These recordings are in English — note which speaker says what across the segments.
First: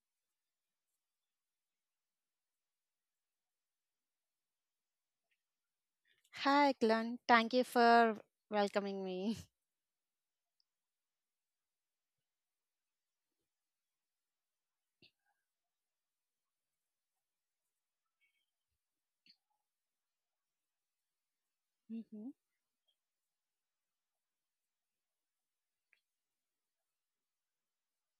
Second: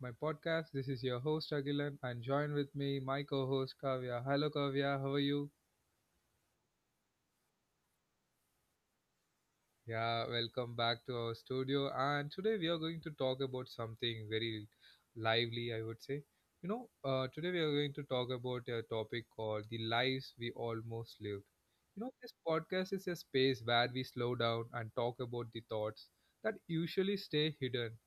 Speaker 1: my podcast. This is your host Agilan and join with me my co-host Kavya. Hello Kavya, how are you?
Speaker 2: Hi, Glenn. Thank you for welcoming me.
Speaker 1: Yeah, welcome back to our studio, and today we are going to talk about something very lively I would say. You know, today we are going to talk about a topic called the lives we almost lived. You know,
Speaker 2: Mhm.
Speaker 1: this podcast is a space where we slow down and talk about the thoughts that usually stay hidden.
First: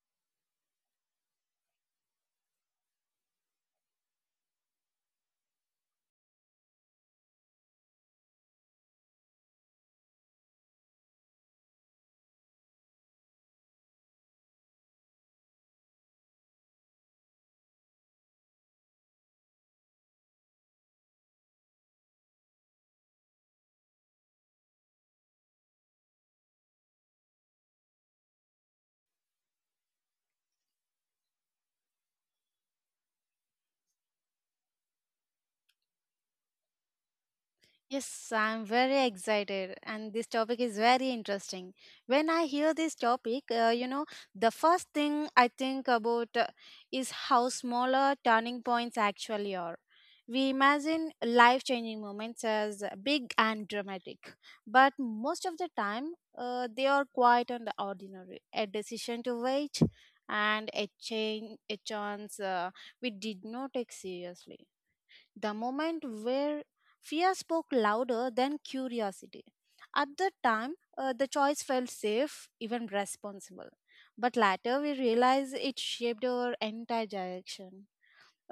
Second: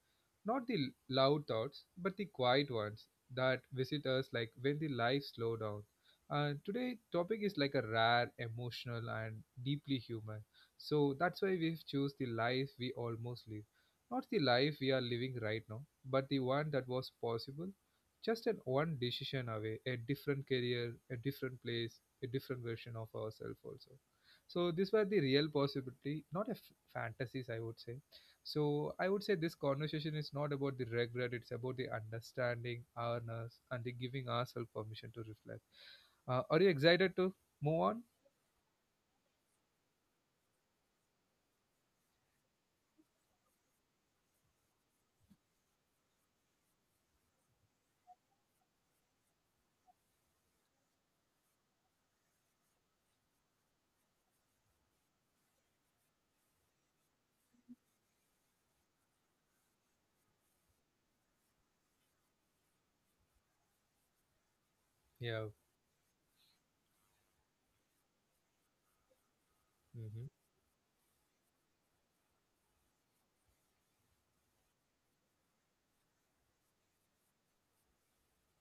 Speaker 1: Not the loud thoughts, but the quiet ones that visit us like when the life slow down. And today topic is like a rare, emotional and deeply human. So that's why we've choose the life we almost live. Not the life we are living right now, but the one that was possible. Just an one decision away, a different career, a different place, a different version of ourselves also. So these were the real possibility, not a fantasies, I would say. So I would say this conversation is not about the regret; it's about the understanding, awareness, and the giving ourselves permission to reflect. Are you excited to move on?
Speaker 2: Yes, I'm very excited, and this topic is very interesting. When I hear this topic, you know, the first thing I think about is how smaller turning points actually are. We imagine life changing moments as big and dramatic, but most of the time, they are quite and ordinary. A decision to wait and a change, a chance we did not take seriously,
Speaker 1: Yeah.
Speaker 2: the moment where fear spoke louder than curiosity. At
Speaker 1: Hmm.
Speaker 2: the time, the choice felt safe, even responsible. But later, we realize it shaped our entire direction.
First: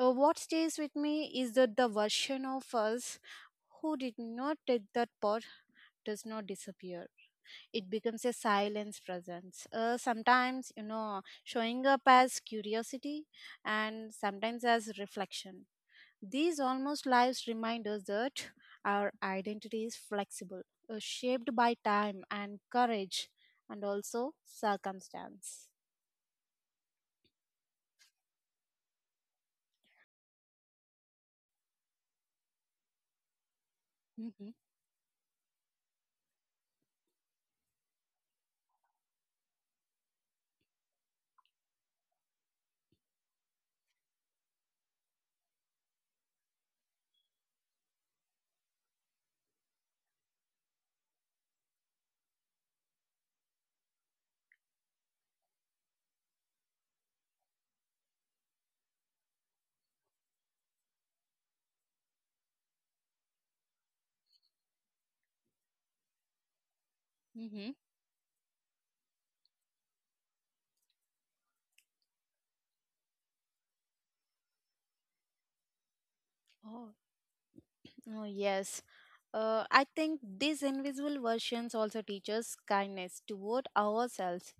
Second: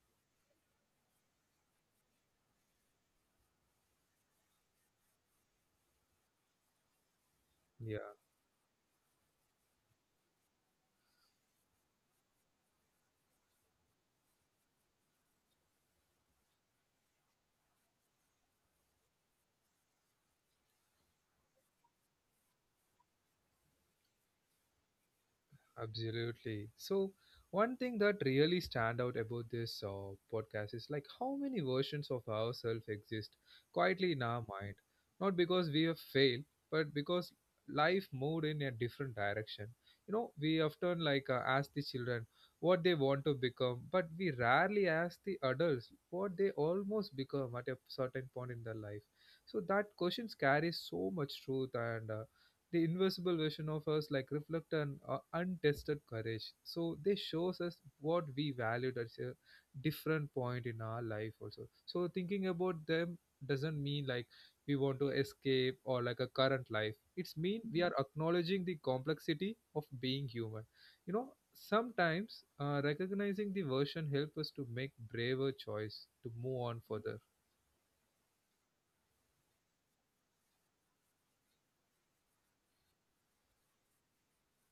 Speaker 2: What stays with me is that the version of us who did not take that path does not disappear. It
Speaker 1: Yeah.
Speaker 2: becomes a silence presence. Sometimes, you know, showing up as curiosity and sometimes as reflection, these almost lives remind us that our identity is flexible, shaped by time and courage, and also circumstance.
Speaker 1: Absolutely. So one thing that really stand out about this podcast is like how many versions of ourselves exist quietly in our
Speaker 2: hmm
Speaker 1: mind, not because we have failed, but because life moved in a different direction. You know, we often like ask the children what they want to become, but we rarely ask the adults what they almost become at a certain point in their life. So that questions carry so much truth, and the invisible version of us like reflect an untested courage, so they shows us what we valued at a different point in our life also. So thinking about them doesn't mean like we want to escape or like a current life, it's mean
Speaker 2: hmm
Speaker 1: we are acknowledging the complexity of being human, you know. Sometimes recognizing the version help us to make braver choice to move on
Speaker 2: Oh,
Speaker 1: further.
Speaker 2: oh yes. I think these invisible versions also teach us kindness toward ourselves.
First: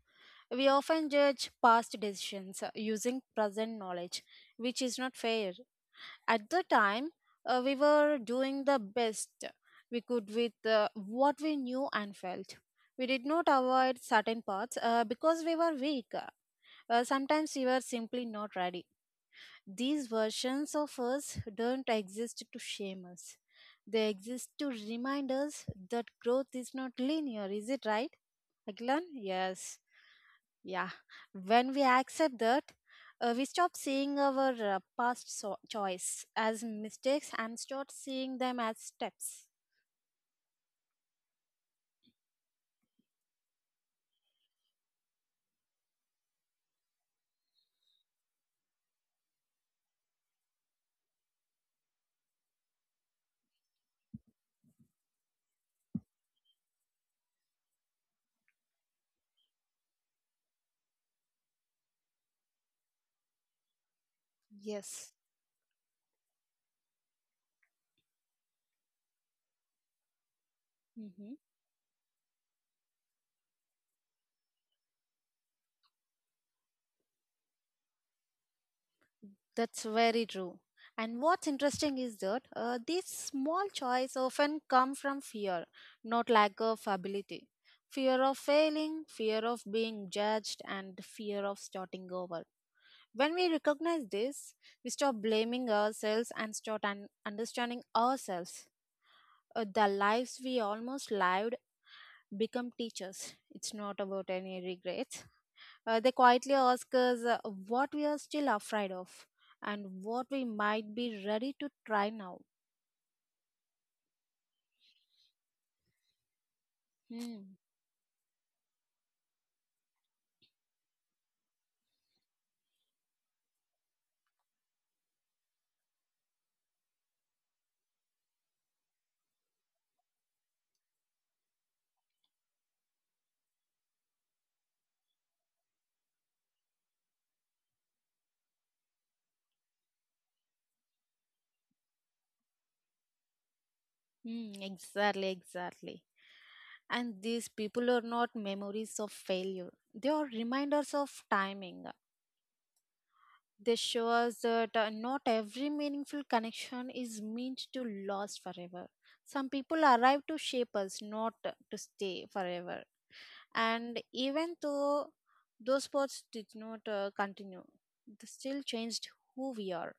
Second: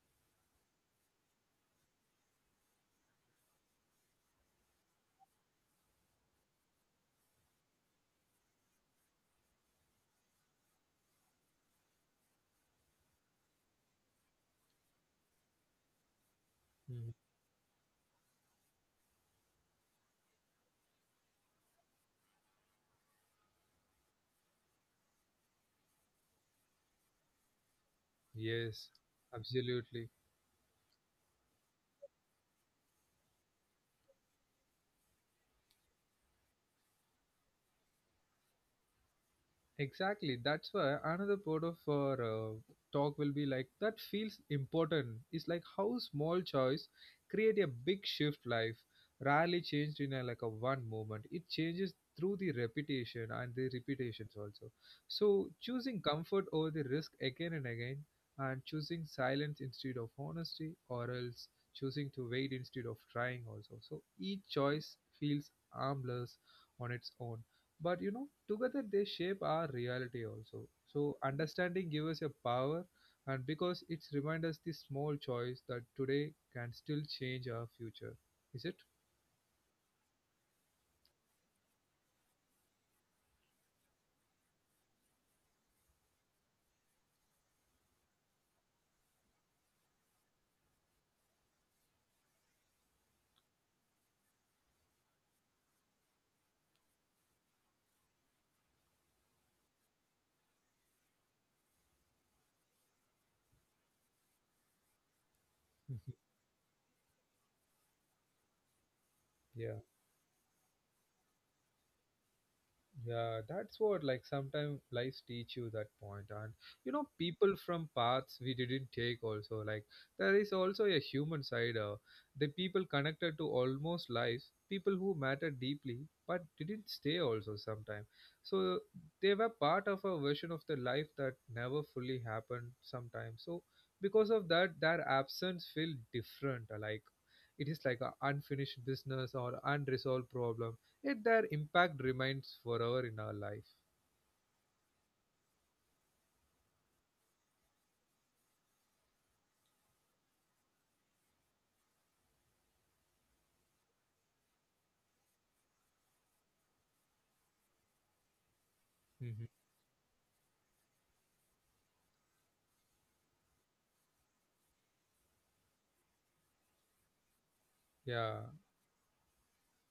Speaker 2: We often judge past decisions using present knowledge, which is not fair. At the time, we were doing the best we could with what we knew and felt. We did not avoid certain paths because we were weak.
Speaker 1: Mhm.
Speaker 2: Sometimes we were simply not ready. These versions of us don't exist to shame us. They exist to remind us that growth is not linear. Is it right?
Speaker 1: Yes.
Speaker 2: Aglan? Yes.
Speaker 1: Absolutely.
Speaker 2: Yeah, when we accept that, we stop seeing our choice as mistakes and start seeing them as steps.
Speaker 1: Exactly. That's why another part of our talk will be like that feels important. It's like how small choice create a big shift life. Rarely changed in a, like a one moment. It changes through the repetition and the repetitions also. So choosing comfort over the risk again and again, and choosing silence instead of honesty, or else choosing to wait instead of trying also. So each choice
Speaker 2: Yes.
Speaker 1: feels harmless on its own, but you know together they shape our reality also. So
Speaker 2: Mhm.
Speaker 1: understanding gives us a power, and because it's reminds us the small choice that today can still change our future, is it?
Speaker 2: That's very true. And what's interesting is that these small choices often come from fear, not lack of ability. Fear of failing, fear of being judged, and fear of starting over. When we recognize this, we stop blaming ourselves and start understanding ourselves. The lives we almost lived become teachers. It's not about any regrets, they quietly ask us what we are still afraid of
Speaker 1: yeah.
Speaker 2: and what we might be ready to try now.
Speaker 1: Yeah, that's what like sometimes life teach you that point. And you know,
Speaker 2: Hmm.
Speaker 1: people from paths we didn't take also, like there is also a human side. The people connected to almost lives, people who matter deeply but didn't stay also sometimes. So they were part of a version of the life that never fully happened sometimes. So because of that, their absence feel different. Like it is like a unfinished business or unresolved problem, yet their impact remains forever in our life.
Speaker 2: Hmm. Exactly, exactly. And these people are not memories of failure, they are reminders of timing. They show us that not every meaningful connection is meant to last forever. Some
Speaker 1: Mhm.
Speaker 2: people arrive to shape us, not to stay forever. And even though those sports did not continue, they
Speaker 1: Yeah.
Speaker 2: still changed who we are.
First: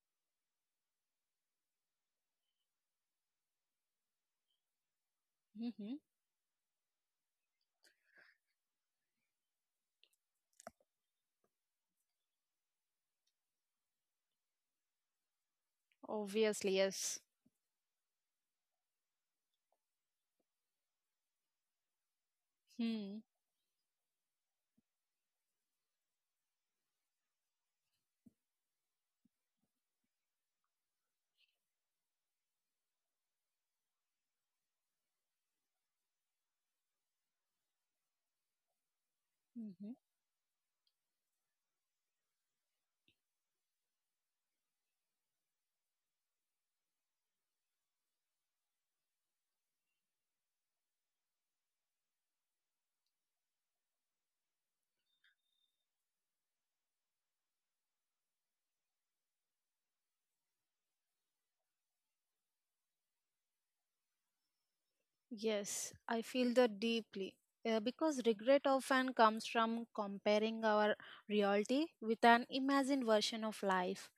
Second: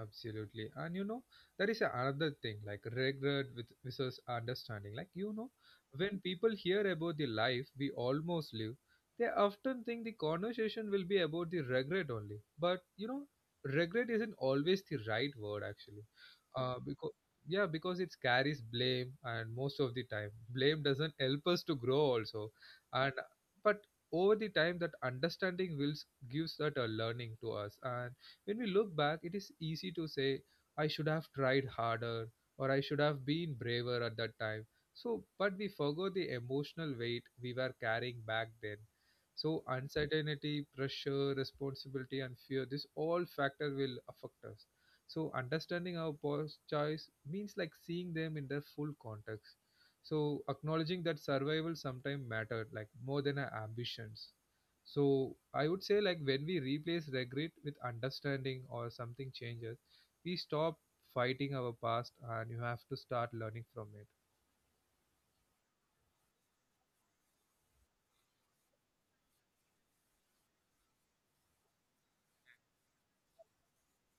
Speaker 1: Absolutely. And you know, there is a another thing like regret with versus understanding. Like, you know,
Speaker 2: Hmm.
Speaker 1: when people hear about the life we almost live, they often think the conversation will be about the regret only. But, you know, regret isn't always the right word actually.
Speaker 2: Obviously,
Speaker 1: Uh, because,
Speaker 2: yes.
Speaker 1: yeah, because it carries blame, and most of the time, blame doesn't help us to grow also. And,
Speaker 2: Hmm.
Speaker 1: but over the time, that understanding will gives that a learning to us. And when we look back, it is easy to say, I should have tried harder or I should have been braver at that time. So, but we forgot the emotional weight we were carrying back then. So,
Speaker 2: Hmm.
Speaker 1: uncertainty, pressure, responsibility, and fear, this all factor will affect us. So, understanding our past choice means like seeing them in their full context. So, acknowledging that survival sometimes mattered, like more than our ambitions. So I would say like when we replace regret with understanding or something changes, we stop fighting our past and you have to start learning from it.
Speaker 2: Yes, I feel that deeply. Because regret often comes from comparing our reality with an imagined version of life,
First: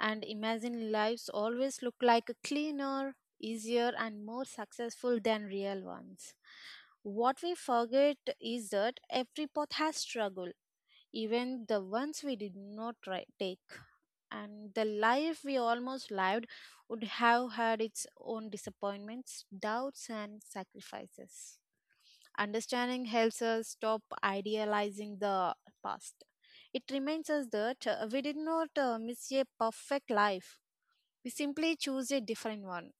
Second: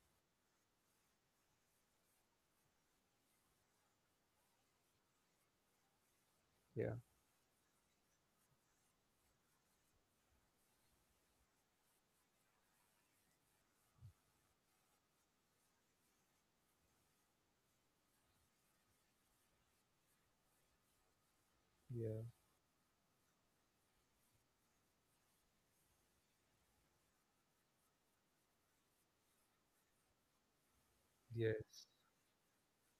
Speaker 2: and imagine lives always look like cleaner, easier, and more successful than real ones.
Speaker 1: Yeah.
Speaker 2: What we forget is that every path has struggle, even the ones we did not try, take. And the life we almost lived would have had its own disappointments, doubts, and sacrifices.
Speaker 1: Yeah.
Speaker 2: Understanding helps us stop idealizing the past. It reminds us that we did not miss a perfect life, we simply
Speaker 1: Yes.
Speaker 2: choose a different one.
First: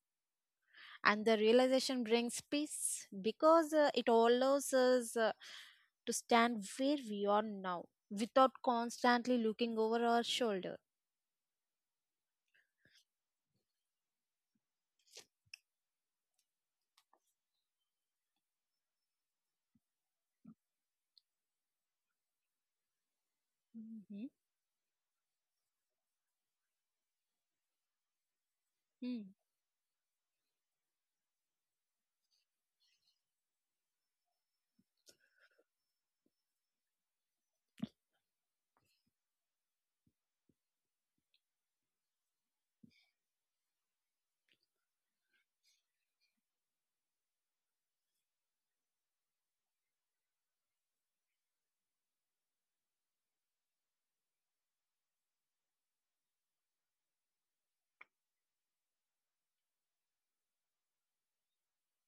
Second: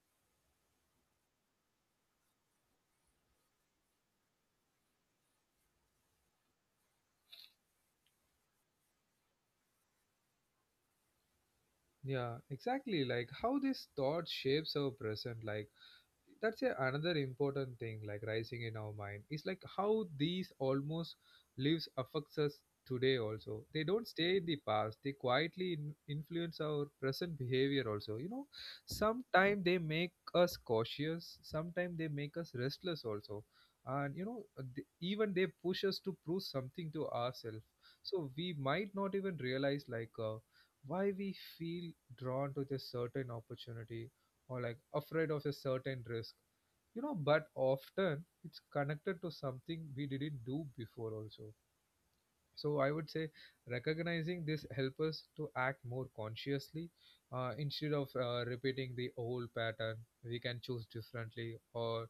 Speaker 2: And the realization brings peace because it allows us to stand where we are now without constantly looking over our shoulder.
Speaker 1: Yeah, exactly. Like how this thought shapes our present. Like that's a, another important thing like rising in our mind is like how these almost lives affects us today also. They don't
Speaker 2: Mhm.
Speaker 1: stay in the past, they quietly influence our present behavior also, you know.
Speaker 2: Mm.
Speaker 1: Sometimes they make us cautious, sometimes they make us restless also. And you know, even they push us to prove something to ourselves. So we might not even realize like why we feel drawn to this certain opportunity or like afraid of a certain risk, you know, but often it's connected to something we didn't do before also. So I would say recognizing this help us to act more consciously, instead of repeating the old pattern. We can choose differently, or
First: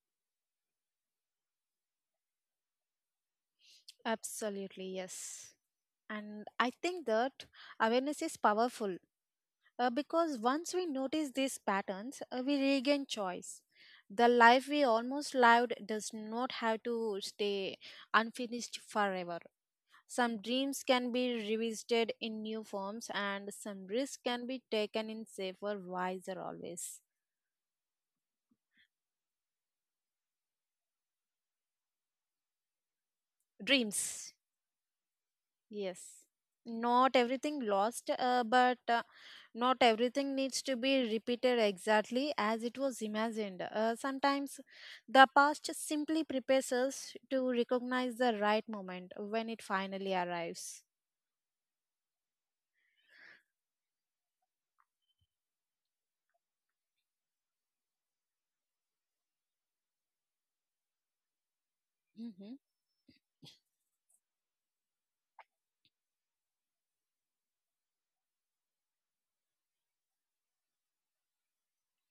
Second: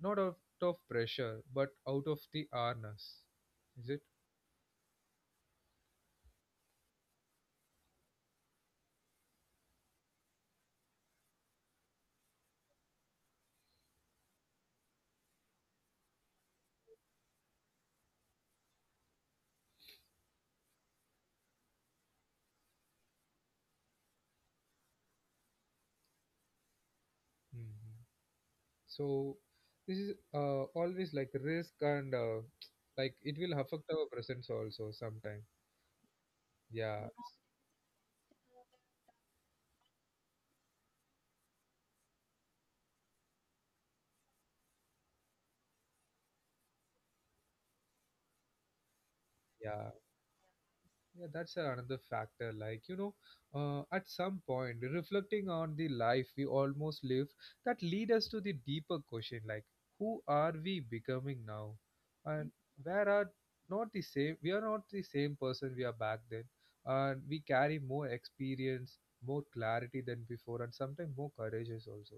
Speaker 1: not out of pressure but out of the awareness, is it?
Speaker 2: Absolutely, yes. And I think that awareness is powerful because once we notice these patterns, we regain choice. The life we almost lived does not have to stay unfinished forever. Some dreams can be revisited in new forms, and some risks can be taken in safer, wiser always.
Speaker 1: Hmm. So this is always like risk and like it will affect our
Speaker 2: Dreams.
Speaker 1: presence also sometime.
Speaker 2: Yes.
Speaker 1: Yeah.
Speaker 2: Not everything lost, but not everything needs to be repeated exactly as it was imagined. Sometimes the past simply prepares us to recognize the right moment when it
Speaker 1: Yeah.
Speaker 2: finally arrives.
Speaker 1: Yeah, that's another factor. Like, you know, at some point, reflecting on the life we almost live, that lead us to the deeper question, like, who are we becoming now? And where are not the same, we are not the same person we are back then. And we carry more experience, more clarity than before, and sometimes more courageous also.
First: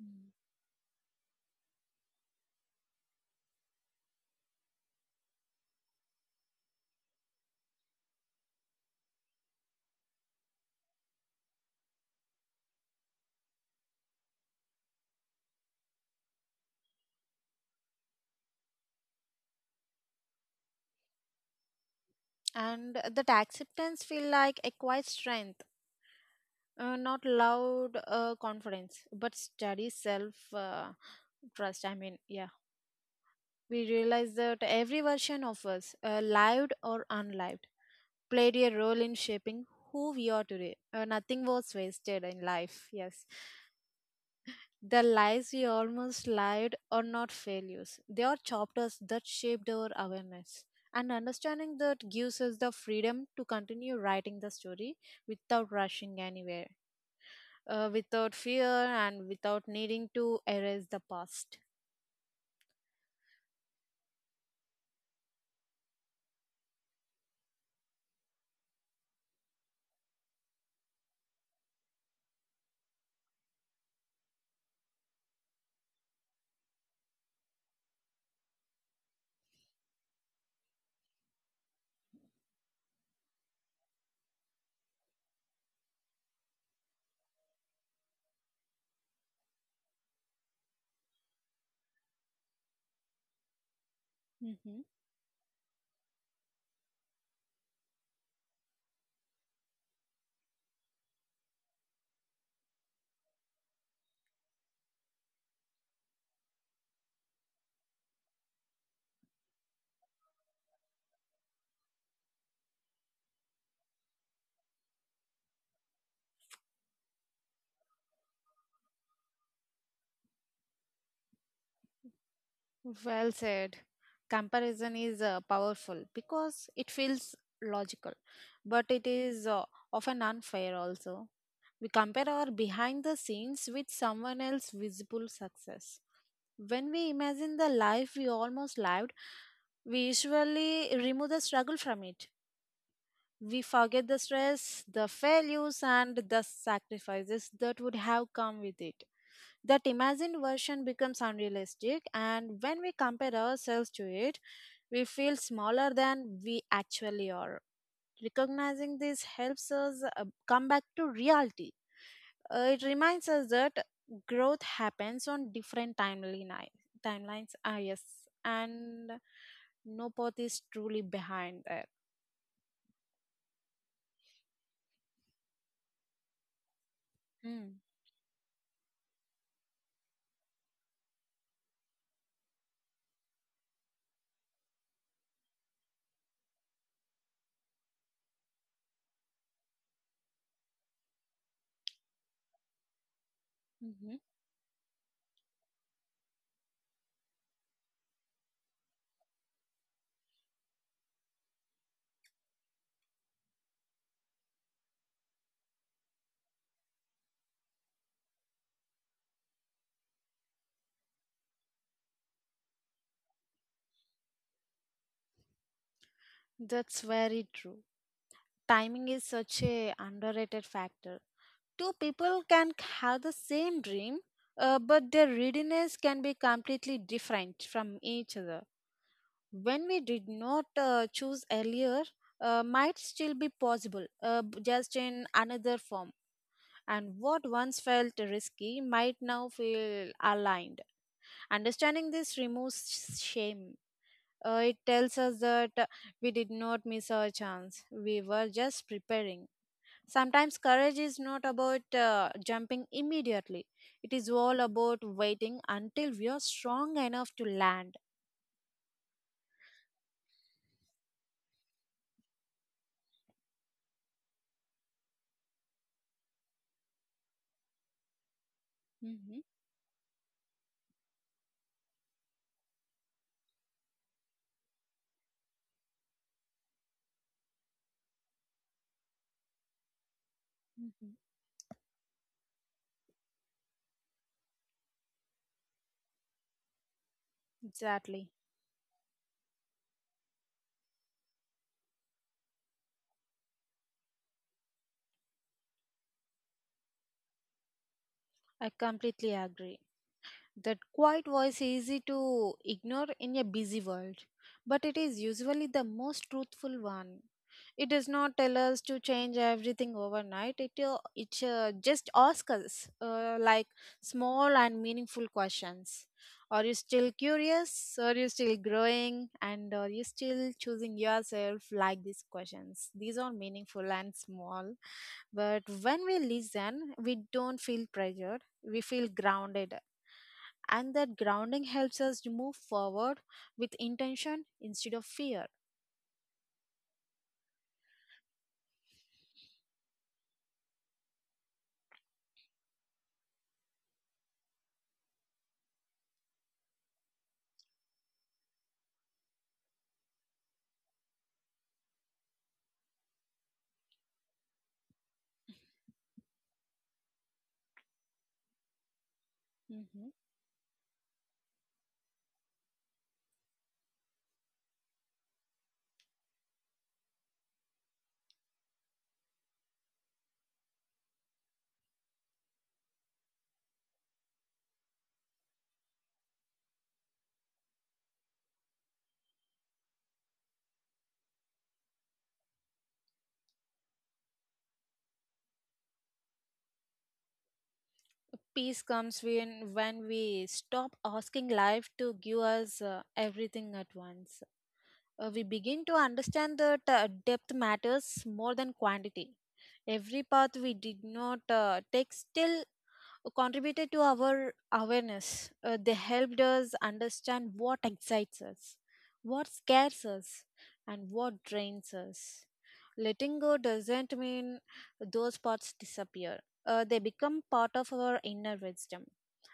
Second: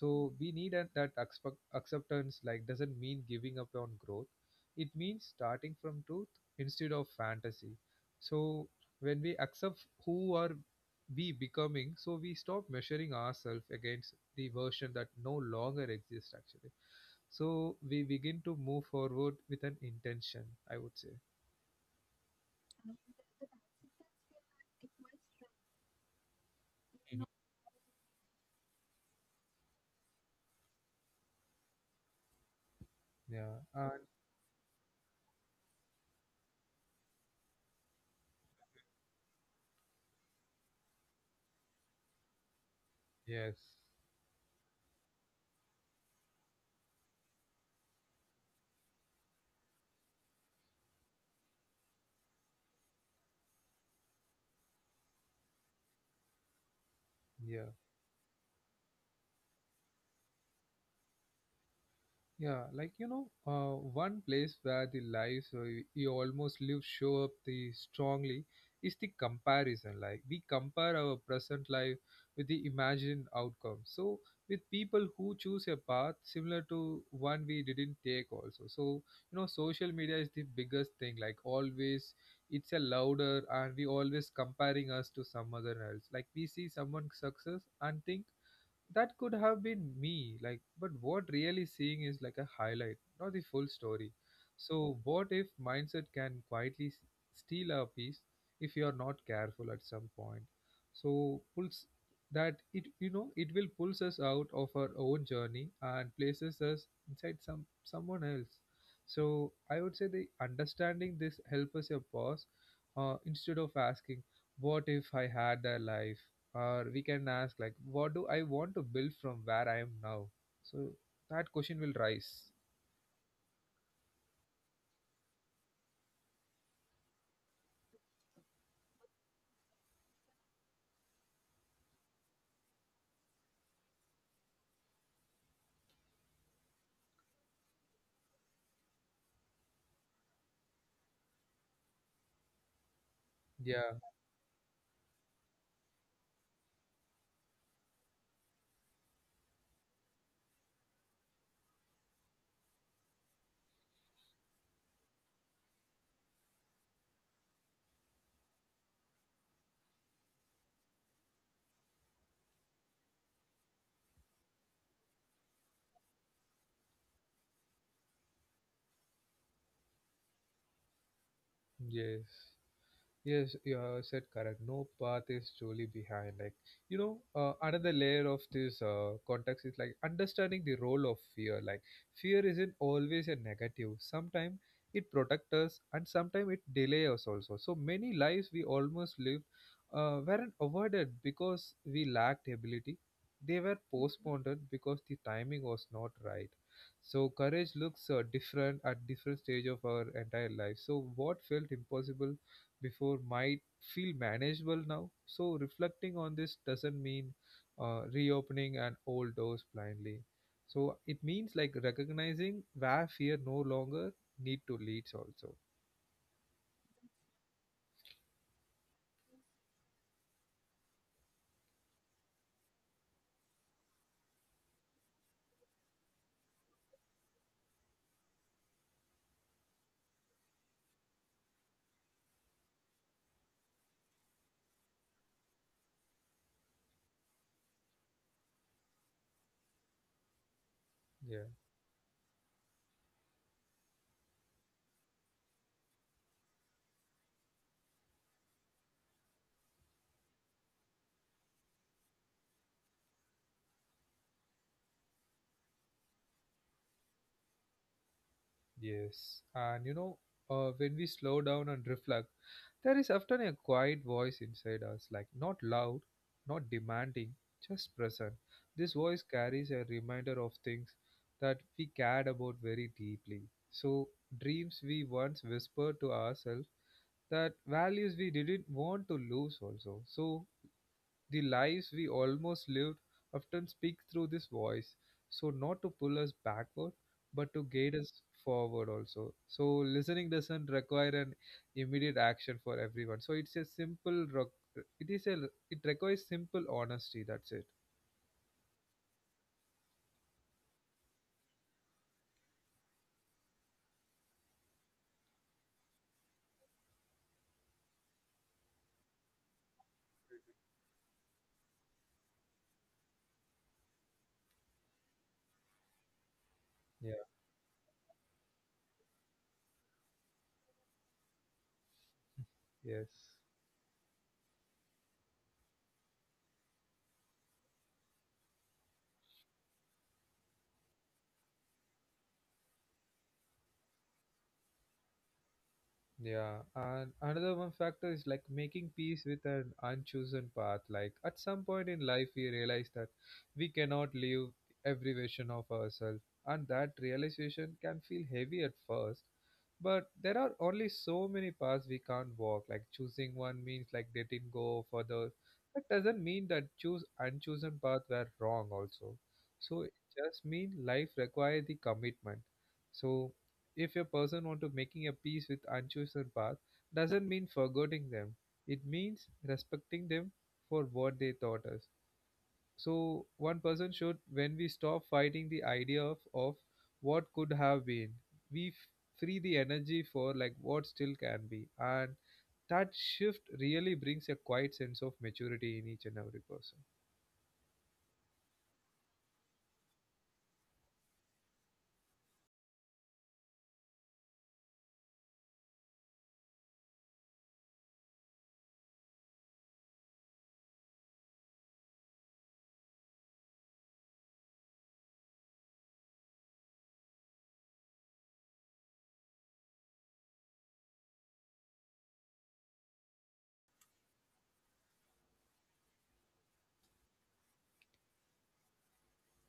Speaker 2: Hmm.
Speaker 1: we need an, that expect, acceptance, like, doesn't mean giving up on growth. It means starting from truth instead of fantasy. So when we accept who are we becoming, so we stop measuring ourselves against the version that no longer exists actually. So we begin to move forward with an intention, I would say.
Speaker 2: And that acceptance feel like a quiet strength, not loud confidence but steady self trust, I mean. Yeah,
Speaker 1: Yeah.
Speaker 2: we
Speaker 1: And
Speaker 2: realize that every version of us, lived or unlived, played a role in shaping who we are today. Uh, nothing was wasted in life. Yes.
Speaker 1: yes.
Speaker 2: The lies we almost lied are not failures. They are chapters that shaped our awareness. And understanding that gives us the freedom to continue writing the story without rushing anywhere,
Speaker 1: Yeah.
Speaker 2: without fear, and without needing to erase the past.
Speaker 1: Yeah, like you know, one place where the lives you almost live show up the strongly is the comparison. Like we compare our present life with the imagined outcome. So with people who choose a path similar to one we didn't take also. So you know, social media is the biggest thing. Like always, it's a louder, and we always comparing us to some other else. Like we see someone success and think that could have been me, like but what really seeing is like a highlight, not the full story.
Speaker 2: Hmm.
Speaker 1: So what if mindset can quietly steal a piece if you are not careful at some point. So pulls that it, you know, it will pulls us out of our own journey and places us inside some someone else. So I would say the understanding this help us a pause, instead of asking what if I had a life, or we can ask like what do I want to build from where I am now. So that question will rise.
Speaker 2: Well said. Comparison is powerful because it feels logical, but it is often unfair also. We compare our behind the scenes with someone else's visible success. When we imagine the life we almost lived, we usually remove the struggle from it. We
Speaker 1: Yeah.
Speaker 2: forget the stress, the failures, and the sacrifices that would have come with it. That imagined version becomes unrealistic, and when we compare ourselves to it, we feel smaller than we actually are. Recognizing this helps us come back to reality. It reminds us that growth happens on different timelines. Ah, yes. And no path is truly behind that.
Speaker 1: Yes. Yes, you are said correct. No path is truly behind. Like you know,
Speaker 2: Mm.
Speaker 1: another layer of this context is like understanding the role of fear. Like fear isn't always a negative. Sometimes it protects us, and sometimes it delays us also. So many lives we almost lived weren't avoided because we lacked ability. They were
Speaker 2: Hmm. Mm-hmm.
Speaker 1: postponed because the timing was not right. So courage looks different at different stage of our entire life. So what felt impossible before might feel manageable now. So, reflecting on this doesn't mean reopening an old doors blindly. So, it means like recognizing where fear no longer need to leads also.
Speaker 2: That's very true. Timing is such a underrated factor. Two people can have the same dream, but their readiness can be completely different from each other. When we did not choose earlier might still be possible, just in another form, and what once felt risky might now feel aligned.
Speaker 1: Yeah.
Speaker 2: Understanding this removes shame. Uh, it tells us that we did not miss our chance, we were just preparing. Sometimes courage is not about jumping immediately, it is all about waiting until we are strong enough to land.
Speaker 1: Yes, and you know, when we slow down and reflect, there is often a quiet voice inside us, like not loud, not demanding, just present. This voice
Speaker 2: Mhm,
Speaker 1: carries a reminder of things that we cared about very deeply. So, dreams we once whispered to ourselves, that values we didn't want to lose, also. So,
Speaker 2: mhm.
Speaker 1: the lives we almost lived often speak through this voice. So, not to pull us backward, but to guide us
Speaker 2: Exactly.
Speaker 1: forward also. So, listening doesn't require an immediate action for everyone. So, it's a simple, it is a, it requires simple honesty. That's it.
Speaker 2: I completely agree. That quiet voice is easy to ignore in a busy world, but it is usually the most truthful one. It does not tell us to change everything overnight. It just asks us like small and meaningful questions. Are you still
Speaker 1: Yeah.
Speaker 2: curious? Are you still growing? And are you still choosing yourself? Like these questions. These are
Speaker 1: Yes.
Speaker 2: meaningful and small. But when we listen, we don't feel pressured. We feel grounded, and that grounding helps us to move forward with intention instead of fear.
Speaker 1: Yeah, and another one factor is like making peace with an unchosen path. Like at some point in life, we realize that we cannot live every version of ourselves, and that realization can feel heavy at first. But there are only so many paths we can't walk. Like choosing one means like letting go for the. That doesn't mean that choose unchosen path were wrong also. So it
Speaker 2: Hmm.
Speaker 1: just mean life require the commitment. So if a person want to making a peace with unchosen path, doesn't mean forgetting them, it means respecting them for what they taught us. So one person should, when we stop fighting the idea of what could have been, we free the energy for like what still can be, and that shift really brings a quiet sense of maturity in each and every person.
Speaker 2: Peace comes when, we stop asking life to give us everything at once. We begin to understand that depth matters more than quantity. Every path we did not take still contributed to our awareness. They helped us understand what excites us, what scares us, and what drains us. Letting go doesn't mean those parts disappear, they become part of our inner wisdom.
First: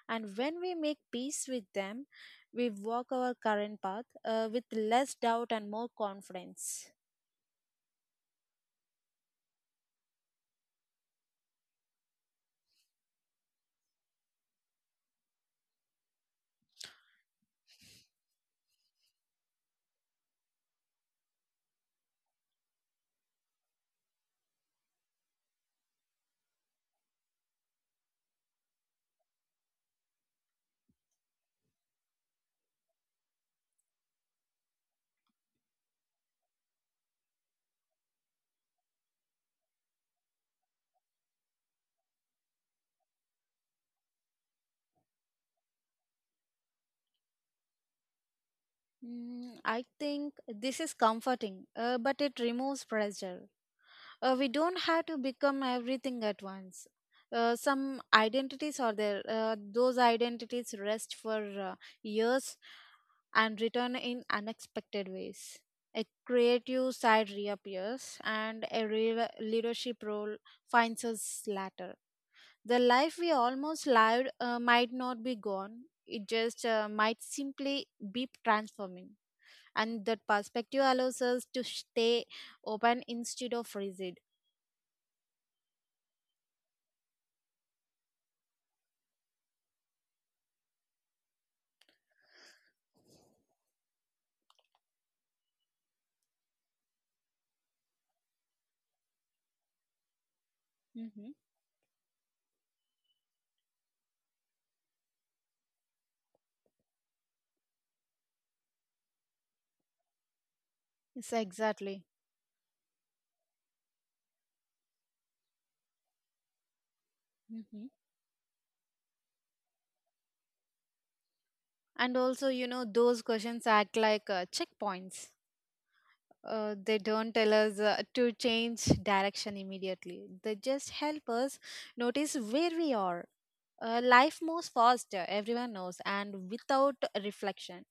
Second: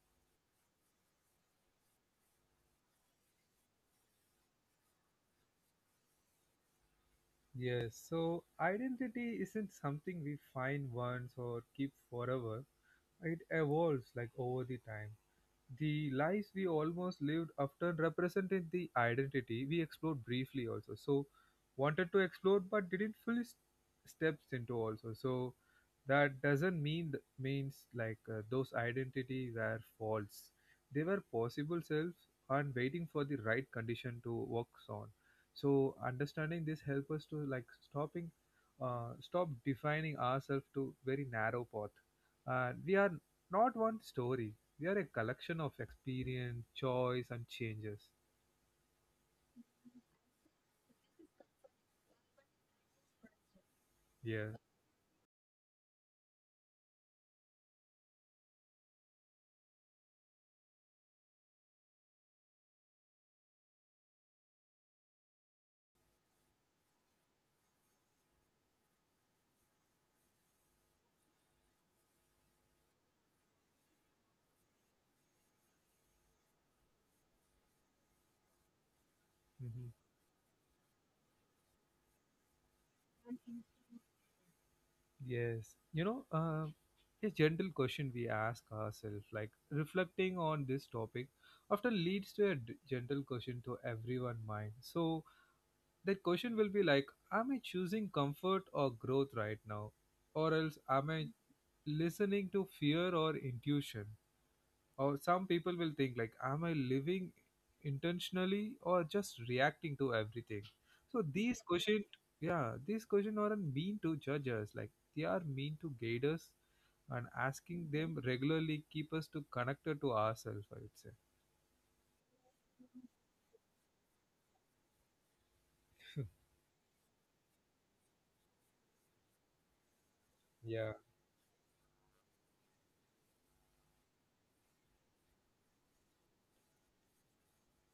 Speaker 2: And when we make peace with them, we walk our current path with less doubt and more confidence.
Speaker 1: Yes, so identity isn't something we find once or keep forever. It evolves like over the time. The lives we almost lived often represented the identity we explored briefly also, so wanted to explore but didn't fully steps into also, so that doesn't mean means like those identity were false. They were possible selves and waiting for the right condition to work on. So understanding this help us to like stopping, stop defining ourselves to very narrow path, and we are not one story. They are a collection of experience, choice, and changes.
Speaker 2: Mm, I think this is comforting, but it removes pressure. We
Speaker 1: Yeah.
Speaker 2: don't have to become everything at once. Uh, some identities are there, those identities rest for uh, years and return in unexpected ways. A creative side reappears and a real leadership role finds us later. The life we almost lived might not be gone, it just might simply be transforming,
Speaker 1: Hmm.
Speaker 2: and that perspective allows us to stay open instead of rigid.
Speaker 1: Yes. You know, a gentle question we ask ourselves, like reflecting on this topic, often leads to a gentle question to everyone mind. So that question will be like, am I choosing comfort or growth right now, or else am I
Speaker 2: Mm-hmm.
Speaker 1: listening to fear or intuition? Or some people will think like, am I living intentionally or just reacting to everything? So
Speaker 2: Yes,
Speaker 1: these questions,
Speaker 2: exactly.
Speaker 1: yeah, these questions aren't mean to judge us. Like they are mean to guide us, and asking
Speaker 2: Mm-hmm.
Speaker 1: them regularly keep us to connected to ourselves, I would say.
Speaker 2: And also, you know, those questions act like checkpoints. They don't tell us to change direction immediately. They
Speaker 1: Yeah.
Speaker 2: just help us notice where we are. Life moves faster, everyone knows, and without reflection,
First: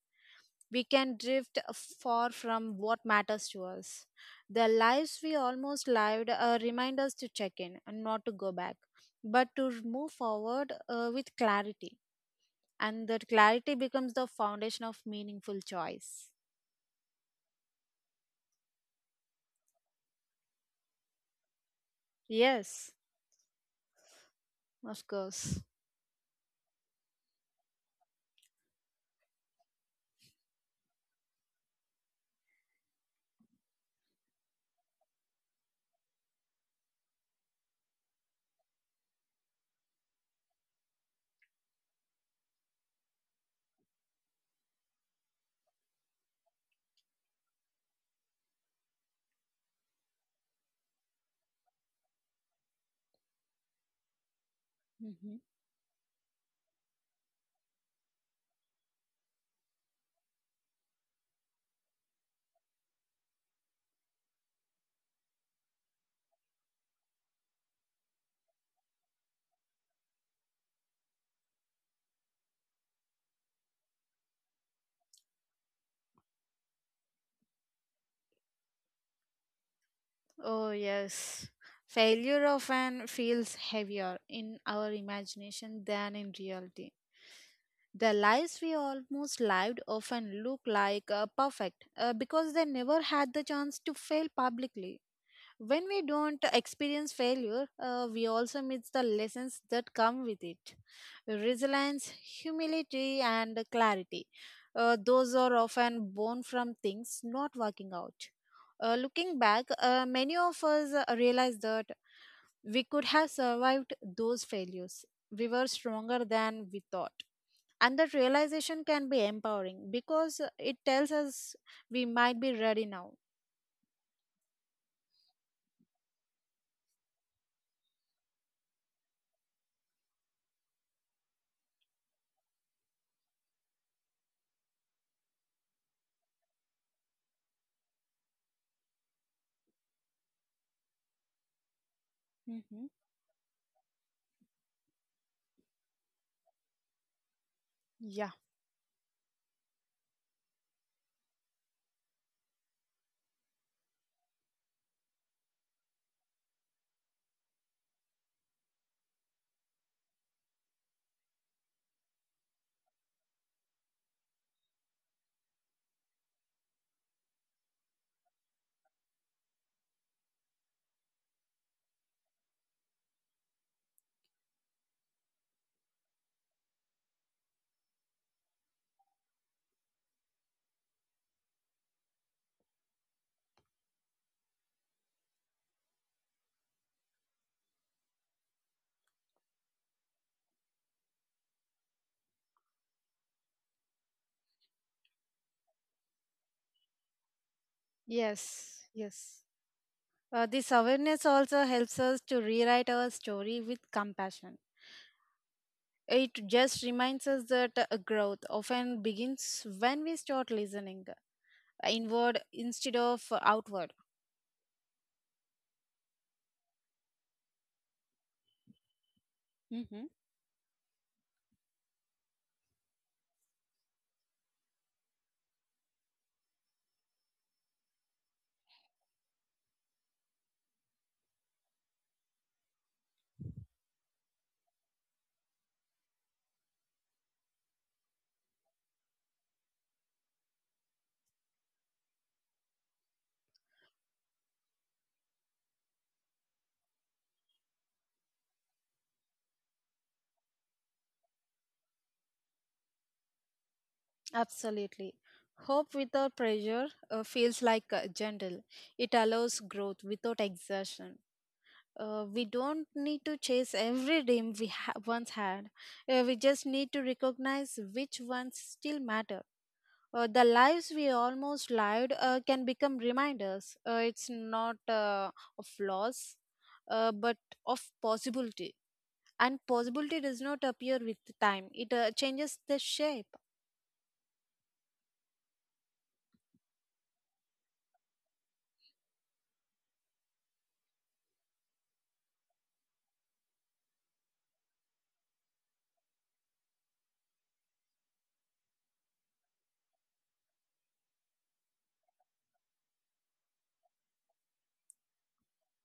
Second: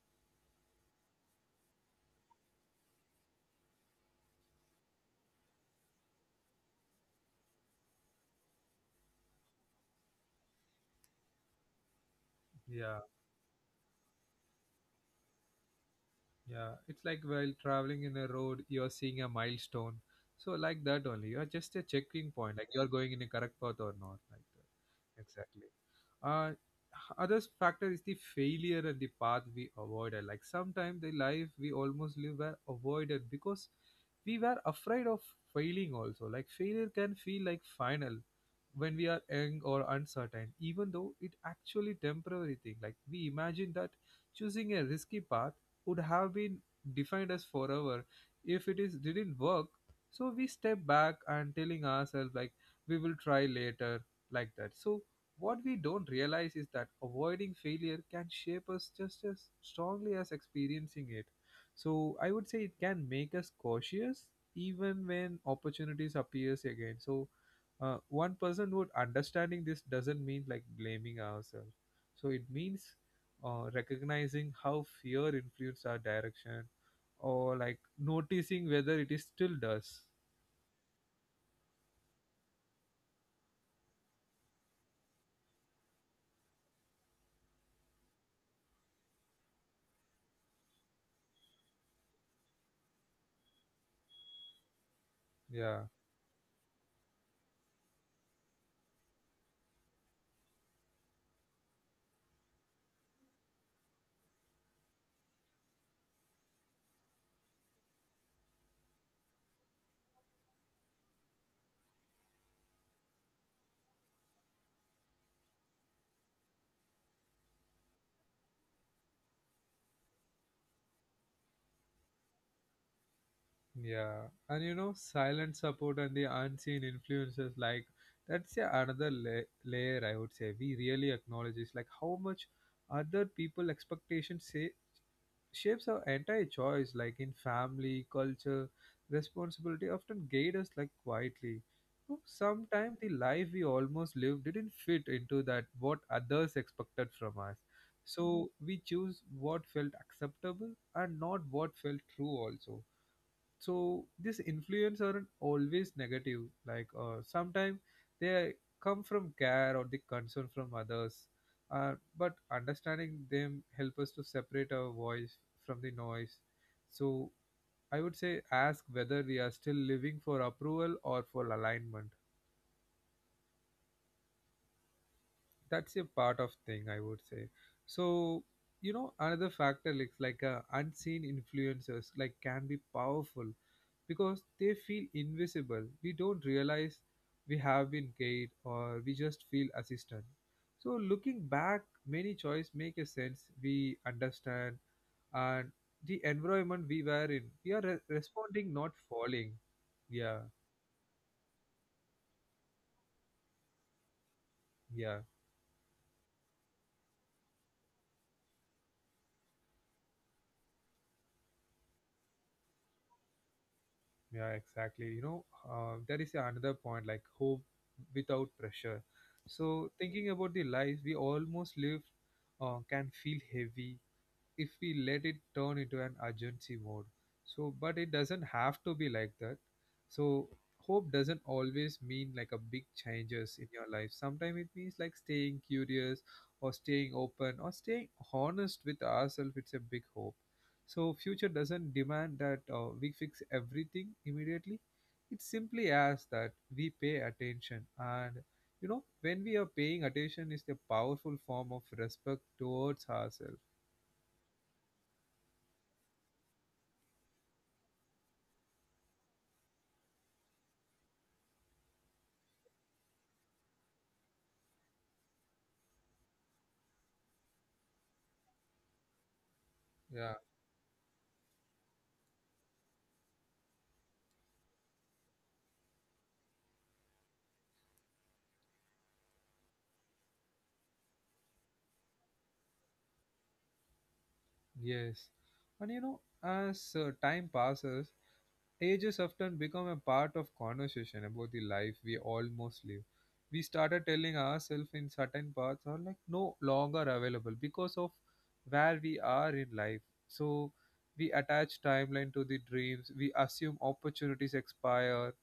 Speaker 2: we can drift far from what matters to us. The lives we almost lived remind us to check in, and not to go back, but to move forward with clarity.
Speaker 1: Yeah.
Speaker 2: And that clarity becomes the foundation of meaningful choice.
Speaker 1: Yeah, it's like while traveling in a road, you're seeing a milestone. So like that only. You're just a checking point, like you're
Speaker 2: Yes,
Speaker 1: going in a correct path or not, like
Speaker 2: of
Speaker 1: that.
Speaker 2: course.
Speaker 1: Exactly. Uh Other factor is the failure and the path we avoided. Like sometimes the life we almost live were avoided because we were afraid of failing also. Like failure can feel like final when we are young or uncertain, even though it actually temporary thing. Like we imagine that choosing a risky path would have been defined as forever if it is didn't work. So we step back and telling ourselves like we will try later, like that. So
Speaker 2: Mm-hmm.
Speaker 1: what we don't realize is that avoiding failure can shape us just as strongly as experiencing it. So I would say it can make us cautious even when opportunities appears again. So one person would understanding this doesn't mean like blaming ourselves. So it means recognizing how fear influenced our direction, or like noticing whether it is still does.
Speaker 2: Oh, yes. Failure often feels heavier in our imagination than in reality. The lives we almost lived often look like perfect because they never had the chance to fail publicly. When
Speaker 1: Yeah,
Speaker 2: we don't experience failure, we also miss the lessons that come with it. Resilience, humility, and clarity. Those are often born from things not working out. Looking back, many of us realize that we could have survived those failures. We were stronger than we thought. And that realization can be empowering because it tells us we might be ready now.
Speaker 1: yeah. And you know, silent support and the unseen influences, like that's, yeah, another layer I would say we really acknowledge is like how much other people expectations say shapes our entire choice. Like in family culture, responsibility often guide us like quietly. So
Speaker 2: Hmm.
Speaker 1: sometimes the life we almost live didn't fit into that what others expected from us,
Speaker 2: Yeah.
Speaker 1: so we choose what felt acceptable and not what felt true also. So these influence aren't always negative. Like sometimes they come from care or the concern from others, but understanding them help us to separate our voice from the noise. So I would say ask whether we are still living for approval or for alignment. That's a part of thing I would say. So you know another factor, like unseen influencers like can be powerful because they feel invisible. We don't realize we have been guided or we just feel assistant. So looking back, many choice make a sense. We understand and the environment we were in. We are responding,
Speaker 2: Yes.
Speaker 1: not
Speaker 2: Yes.
Speaker 1: falling. Yeah,
Speaker 2: This awareness also helps us to rewrite our story with compassion.
Speaker 1: yeah,
Speaker 2: It just reminds us that growth often begins when we start listening inward instead of outward.
Speaker 1: yeah, exactly. You know, that is another point like hope without pressure. So,
Speaker 2: Hmm.
Speaker 1: thinking about the life we almost lived can feel heavy if we let it turn into an urgency mode. So, but it doesn't have to be like that. So, hope doesn't always mean like a big changes in your life. Sometimes it means like staying curious or staying open or staying honest with ourselves. It's a big hope. So, future doesn't demand that we fix everything immediately. It simply asks that we pay attention, and you know when we are paying attention is the powerful form of respect towards ourselves.
Speaker 2: Absolutely. Hope without pressure feels like gentle. It allows growth without exertion. We don't need to chase every dream we once had. We just need to recognize which ones still matter. The
Speaker 1: Yeah.
Speaker 2: lives we almost lived can become reminders. It's not of loss, but of possibility. And possibility does not appear with time, it changes the shape.
Speaker 1: Yes. And you know, as time passes, ages often become a part of conversation about the life we almost live. We started telling ourselves in certain parts are like no longer available because of where we are in life. So we attach timeline to the dreams, we assume opportunities expire,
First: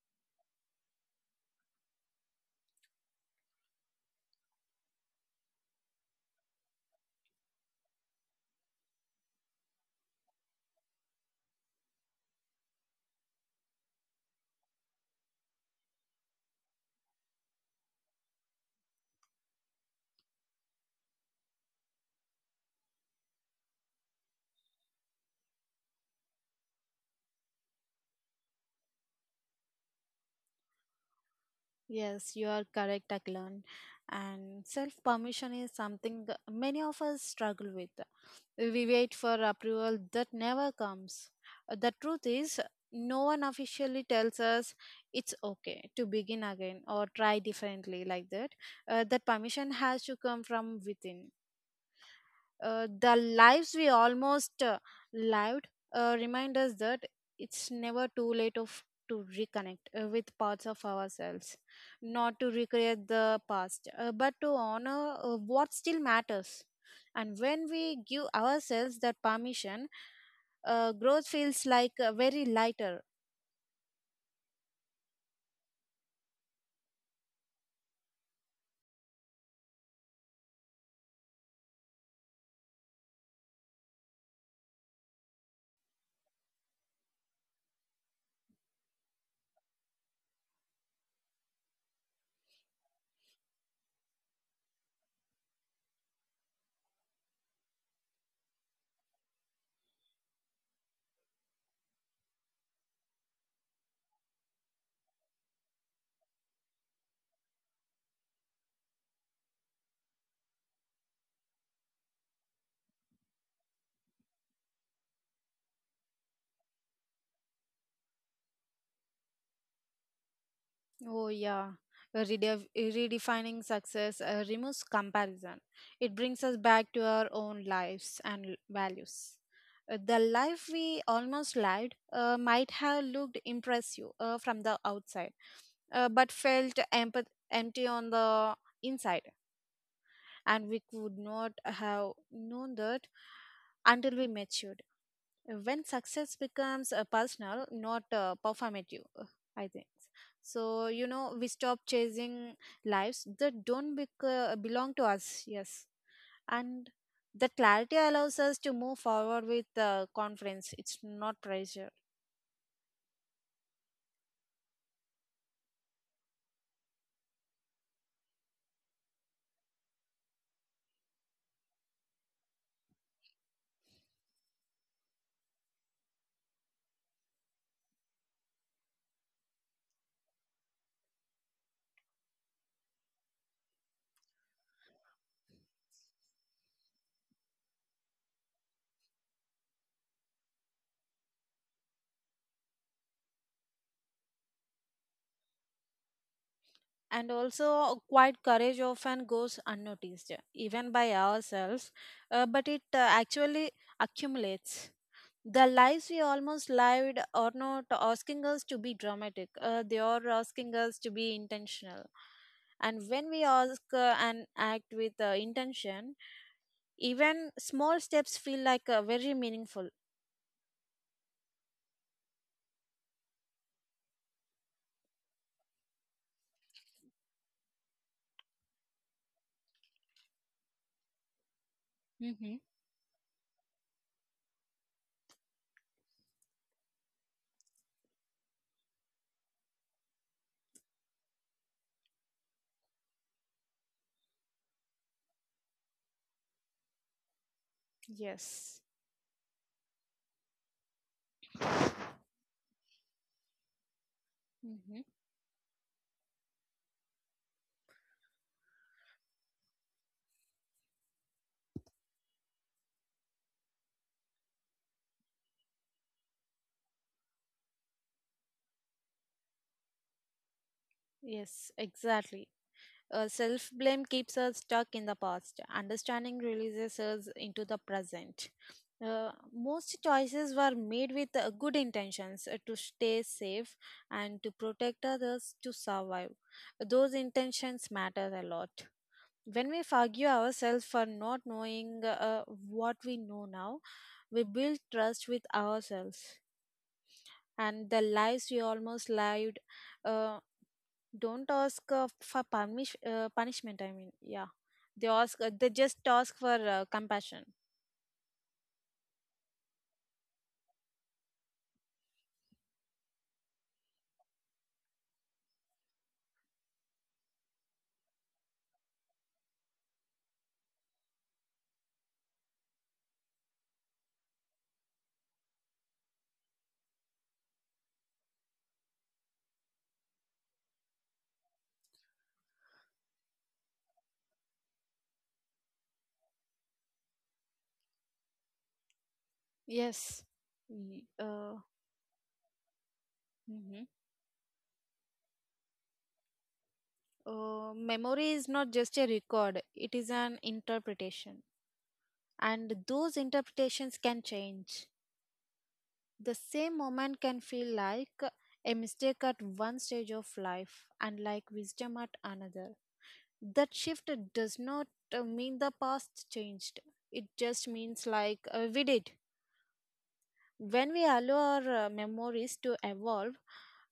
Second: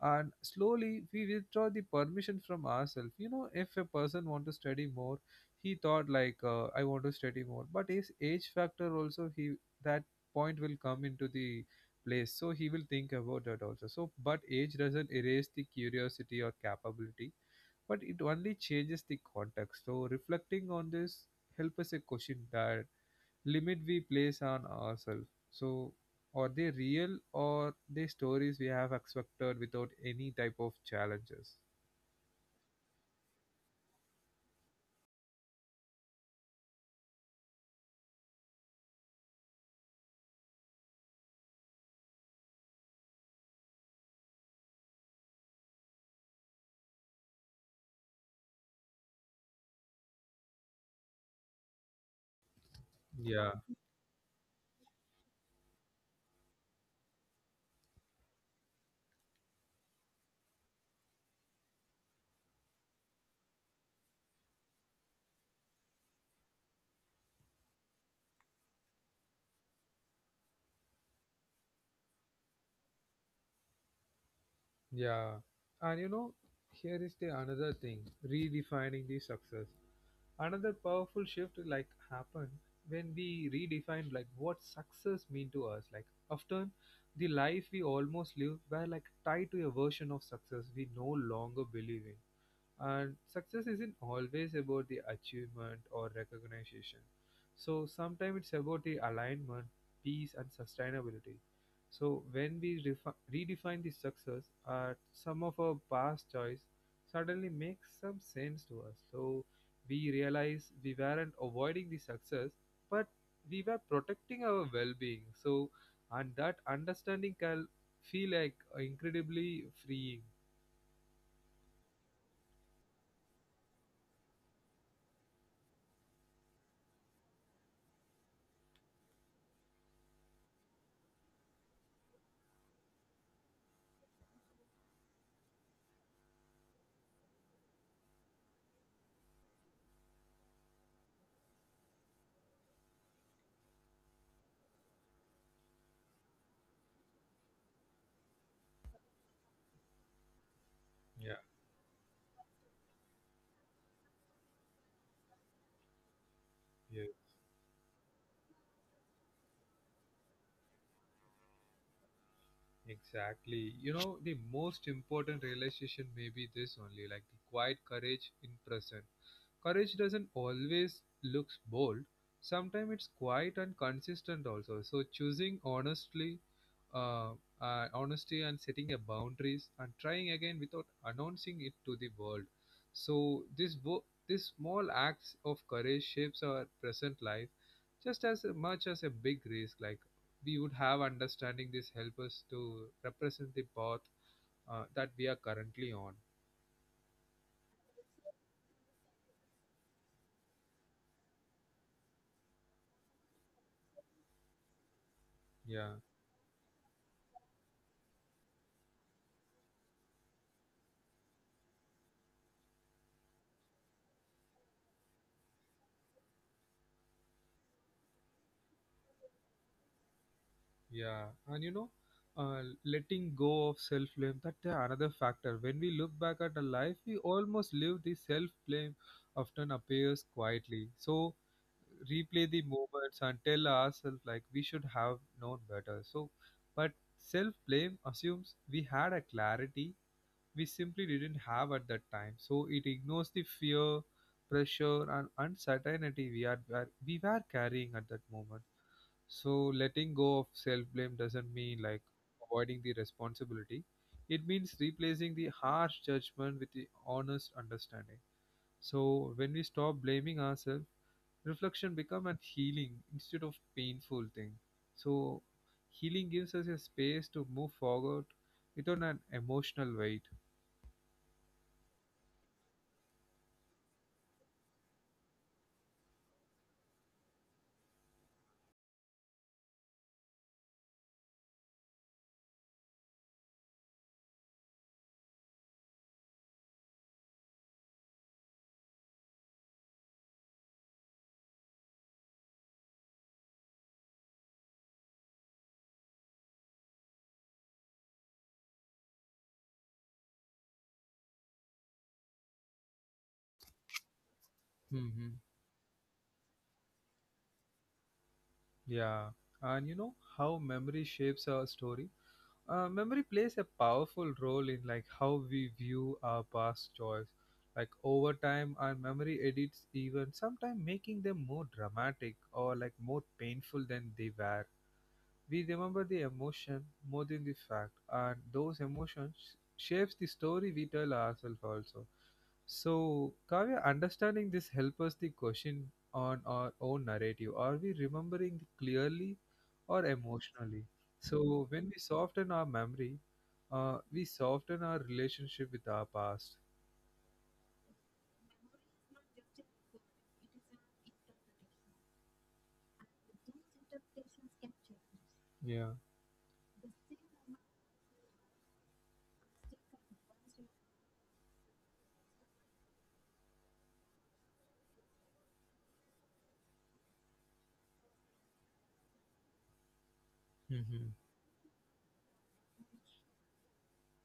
Speaker 1: and slowly we withdraw the permission from ourselves. You know, if a person want to study more, he thought like, I want to study more, but his age factor also he, that point will come into the place, so he will think about that also. So but age doesn't erase the curiosity or capability, but it only changes the context. So reflecting on this help us a question that limit we place on ourselves. So are they real or they stories we have expected without any type of challenges?
Speaker 2: Yes, you are correct, Aklan. And self permission is something many of us struggle with. We wait for approval that never comes. The truth is, no one officially tells us it's okay to begin again or try differently like that. That permission has to come from within. Uh,
Speaker 1: Yeah,
Speaker 2: the lives we almost lived remind us that it's never too late of to reconnect with parts of ourselves, not to recreate the past, but to honor what still matters. And when we give ourselves that permission, growth feels like very lighter.
Speaker 1: yeah. And you know, here is the another thing, redefining the success. Another powerful shift like happened when we redefined like what success mean to us. Like often the life we almost live were like tied to a version of success we no longer believe in, and success isn't always about the achievement or recognition. So sometimes it's about the alignment, peace, and sustainability. So when we redefine the success, some of our past choice suddenly makes some sense to us. So we realize we weren't avoiding the success, but we were protecting our well-being. So and that understanding can feel like incredibly freeing.
Speaker 2: Oh, yeah. Redef- redefining success removes comparison. It brings us back to our own lives and values. The life we almost lived might have looked impressive from the outside, but felt empty on the inside. And we could not have known that until we matured. When success becomes personal, not performative, I think so, you
Speaker 1: Yeah.
Speaker 2: know, we stop chasing lives that don't belong to us. Yes. And the clarity allows us to move forward with confidence, it's not pressure.
Speaker 1: Exactly. You know, the most important realization may be this only, like the quiet courage in present. Courage doesn't always looks bold. Sometimes it's quiet and consistent also. So choosing honestly, uh, honesty and setting a boundaries and trying again without announcing it to the world. So this this small acts of courage shapes our present life just as much as a big risk, like we would have understanding this help us to represent the path that we are currently on.
Speaker 2: And also, quiet courage often goes unnoticed even by ourselves, but it actually accumulates.
Speaker 1: Yeah,
Speaker 2: The lives we almost lived are not asking us to be dramatic, they are asking us to be intentional. And when we ask and act with intention, even small steps feel like very meaningful.
Speaker 1: yeah. And you know, letting go of self blame, that's the another factor. When we look back at our life we almost live, the self blame often appears quietly. So replay the
Speaker 2: Mm-hmm.
Speaker 1: moments and tell ourselves like we should have known better. So but self blame assumes we had a clarity we simply didn't have at that time. So it ignores the fear, pressure, and uncertainty we were carrying at that moment.
Speaker 2: Yes.
Speaker 1: So letting go of self blame doesn't mean like avoiding the responsibility. It means replacing
Speaker 2: Mm-hmm.
Speaker 1: the harsh judgment with the honest understanding. So when we stop blaming ourselves, reflection become a healing instead of painful thing. So healing gives us a space to move forward without an emotional weight.
Speaker 2: Yes, exactly. Self blame keeps us stuck in the past, understanding releases us into the present. Most choices were made with good intentions, to stay safe and to protect others to survive. Those intentions matter a lot. When we forgive ourselves for not knowing what we know now, we build trust with ourselves. And the lives we almost lived uh, don't ask for punishment. I mean, yeah, they ask. They just ask for compassion.
Speaker 1: Yeah, and you know how memory shapes our story? Memory plays a powerful role in like how we view our past choice. Like over time, our memory edits even sometimes making them more dramatic or like more painful than they were. We remember the emotion more than the fact, and those emotions shapes the story we tell ourselves also. So, Kavya, understanding this help us the question on our own narrative. Are we remembering clearly or
Speaker 2: Yes.
Speaker 1: emotionally?
Speaker 2: Y-
Speaker 1: So, when
Speaker 2: Uh,
Speaker 1: we soften our memory,
Speaker 2: mhm.
Speaker 1: we soften our relationship with our past.
Speaker 2: Memory is not just a record, it is an interpretation. And those interpretations can change.
Speaker 1: Yeah.
Speaker 2: The same moment can feel like a mistake at one stage of life and like wisdom at another. That shift does not mean the past changed, it just means like we did.
Speaker 1: Mhm.
Speaker 2: When we allow our memories to evolve,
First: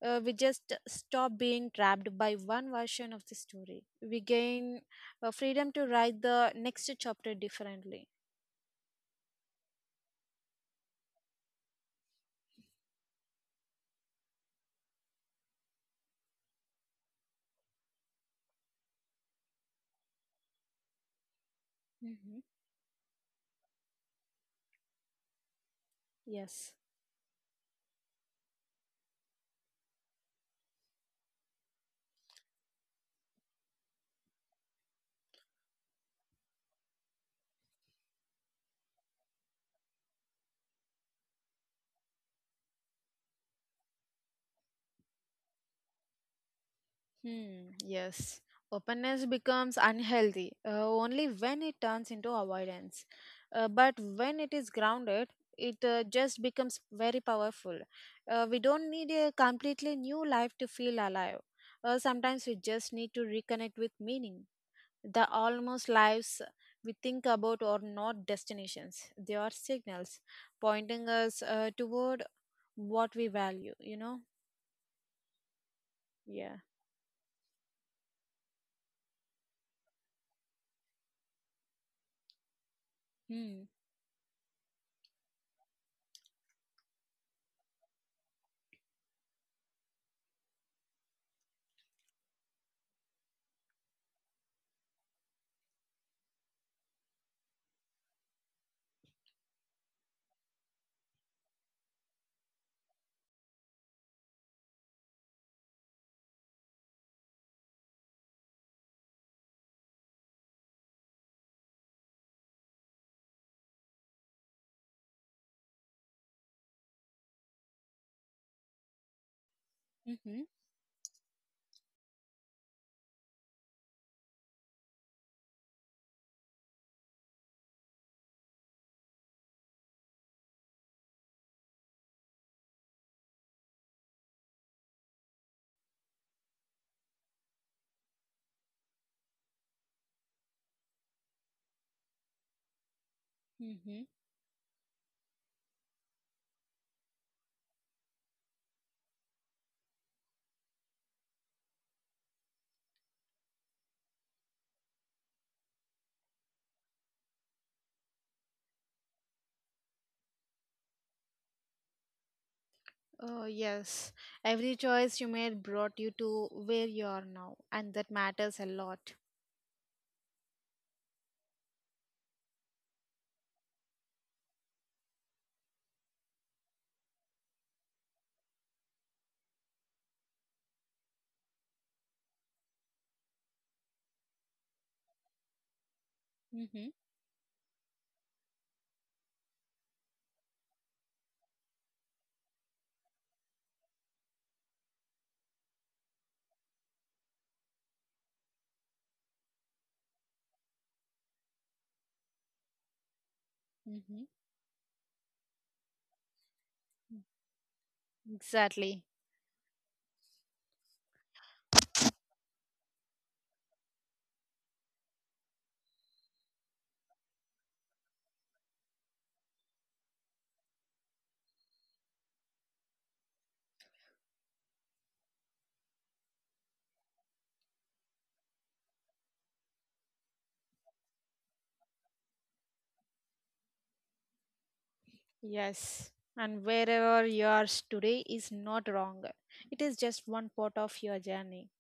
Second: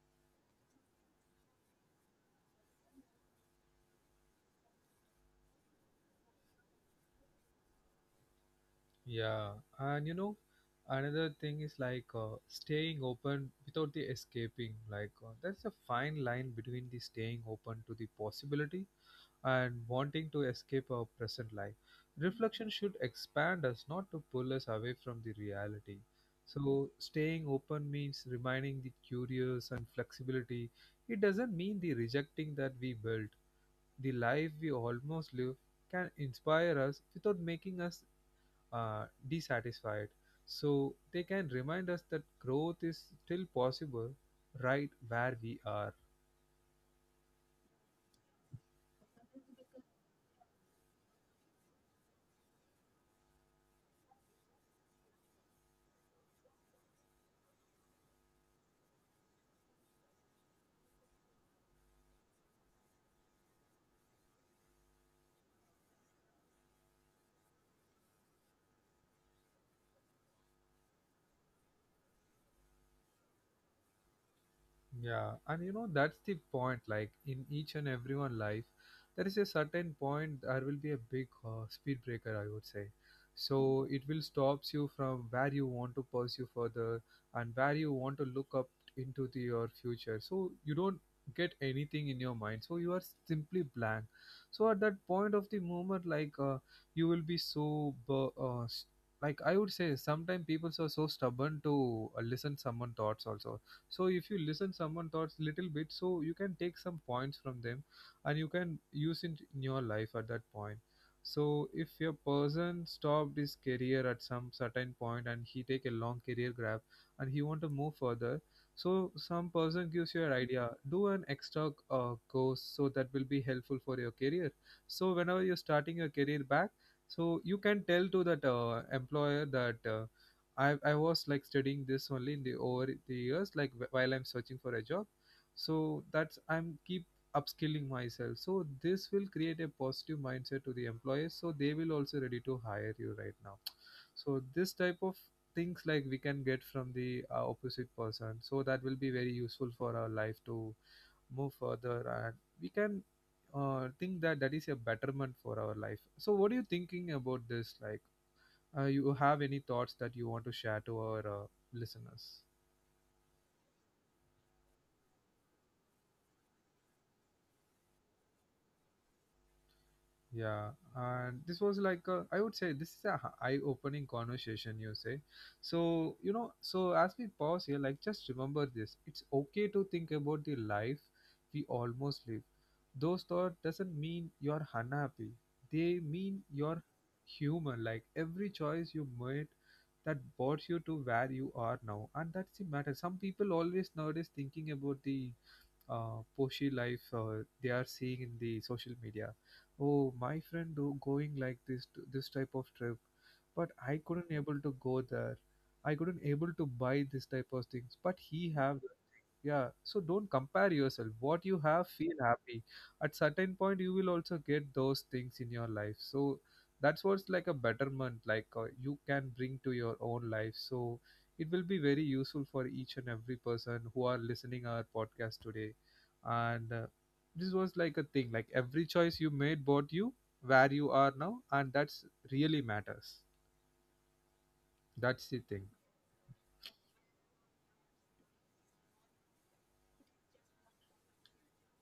Speaker 2: we just stop being trapped by one version of the story. We gain freedom to write the next chapter differently.
Speaker 1: Yeah, and you know, another thing is like staying open without the escaping. Like, there's a fine line between the staying open to the possibility and wanting to escape our present life.
Speaker 2: Hmm.
Speaker 1: Reflection should expand us, not to pull us away from the reality.
Speaker 2: Yes.
Speaker 1: So, staying open means remaining the curious and flexibility. It doesn't mean the rejecting that we built. The life we almost live can inspire us without making us dissatisfied. So they can remind us that growth is still possible right where we are.
Speaker 2: Hmm, yes. Openness becomes unhealthy only when it turns into avoidance. But when it is grounded, it just becomes very powerful. We don't need a completely new life to feel alive. Sometimes we just need to reconnect with meaning. The almost lives we think about are not destinations, they are signals pointing us toward what we value, you know?
Speaker 1: Yeah, and you know
Speaker 2: Yeah.
Speaker 1: that's the point. Like in each and everyone life, there is a certain point there will be a big speed breaker, I would say.
Speaker 2: Hmm.
Speaker 1: So it will stops you from where you want to pursue further and where you want to look up into the, your future. So you don't get anything in your mind. So you are simply blank. So at that point of the moment, like you will be so like I would say, sometimes people are so stubborn to listen someone thoughts also. So if you listen someone thoughts little bit, so you can take some points from them and you can use it in your life at that point. So if your person stopped his career at some certain point and he take a long career grab and he want to move further, so some person gives you an
Speaker 2: Mm-hmm.
Speaker 1: idea, do an extra course, so that will be helpful for your career. So whenever you're starting your career back, so you can tell to that employer that I was like studying this only in the over the years, like while I'm searching for a job. So that's I'm keep upskilling myself. So this will create a positive mindset to the employers. So they will also ready to hire you right now.
Speaker 2: Mm-hmm.
Speaker 1: So this type of things like we can get from the opposite person. So that will be very useful for our life to move further, and we can think that that is a betterment for our life. So what are you thinking about this? Like you have any thoughts that you want to share to our listeners?
Speaker 2: Oh, yes. Every choice you made brought you to where you are now, and that matters a lot.
Speaker 1: Yeah, and this was like a, I would say this is a eye-opening conversation you say. So you know so as we pause here, like just remember this, it's okay to think about the life we almost live. Those thoughts doesn't mean you're unhappy, they mean you're
Speaker 2: Mm-hmm.
Speaker 1: human. Like every choice you made, that brought you to where you are now, and that's the matter. Some people always nowadays thinking about the Poshi life they are seeing in the social media. Oh, my friend do going like this this type of trip, but I
Speaker 2: Mm-hmm.
Speaker 1: couldn't able to go there. I couldn't able to buy this type of things, but he have.
Speaker 2: Exactly.
Speaker 1: Yeah, so don't compare yourself, what you have feel happy. At certain point you will also get those things in your life, so that's what's like a betterment, like you can bring to your own life. So it will be very useful for each and every person who are listening our podcast today, and this was like a thing, like every choice you made brought you where you are now, and that's really matters. That's the thing.
Speaker 2: Yes. And wherever you are today is not wrong. It is just one part of your journey.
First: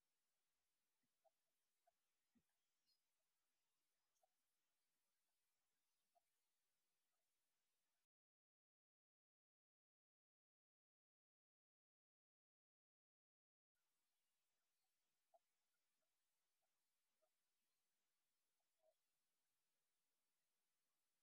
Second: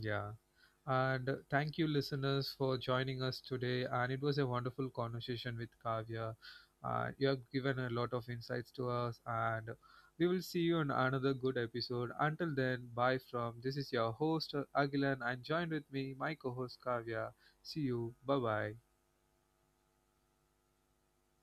Speaker 1: Yeah. And thank you, listeners, for joining us today. And it was a wonderful conversation with Kavya. You have given a lot of insights to us, and we will see you in another good episode. Until then, bye from, this is your host, Agilan, and joined with me, my co host, Kavya. See you. Bye bye.